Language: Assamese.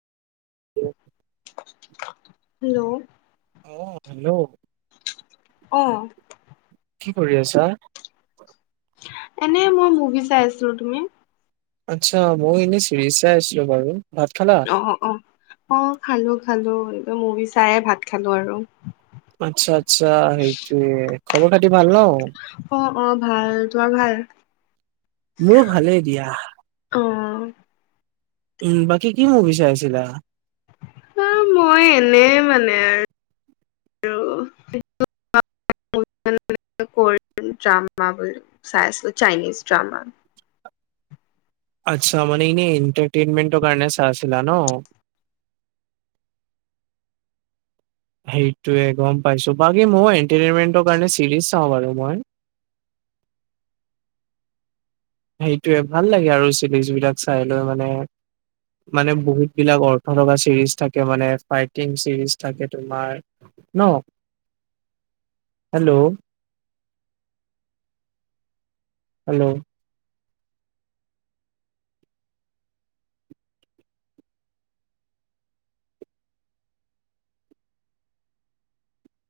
হেল্ল' অ হেল্ল' আহ কি কৰি আছা? এনে মই মুভি চাই আছোঁ তুমি আচ্ছা মই এনে চিৰিচ চাই আছিলো বাৰু ভাত খালা অ অ অ খালো খালো একদম মুভি চাই ভাত খালো আৰু আচ্ছা আচ্ছা সেইটোৱে খবৰ খাতি ভাল ন অ অ ভাল তোমাৰ ভাল মোৰ ভালেই দিয়া [unintelligible] উম বাকী কি মুভি চাইছিলা অ মই এনে মানে আৰু [unintelligible] কৰিয়ান ড্ৰামা বুলি চাই আছিলো চাইনিজ ড্ৰামা [unintelligible] আচ্ছা মানে ইনে এণ্টাৰটেইনমেটৰ কাৰণে চাইছিলা ন [unintelligible] সেইটোৱে গম পাইছো বাকী ময়ো এন্টাৰটেইনমেন্ট চিৰিজ চাওঁ বাৰু মই [unintelligible] সেইটোয়ে ভাল লাগে আৰু চিৰিজ বিলাক চাই লৈ মানে মানে বহুত বিলাক অৰ্থ লগা চিৰিজ থাকে মানে ফাইটিং চিৰিজ থাকে তোমাৰ ন [unintelligible] হেল্ল' হেল্ল'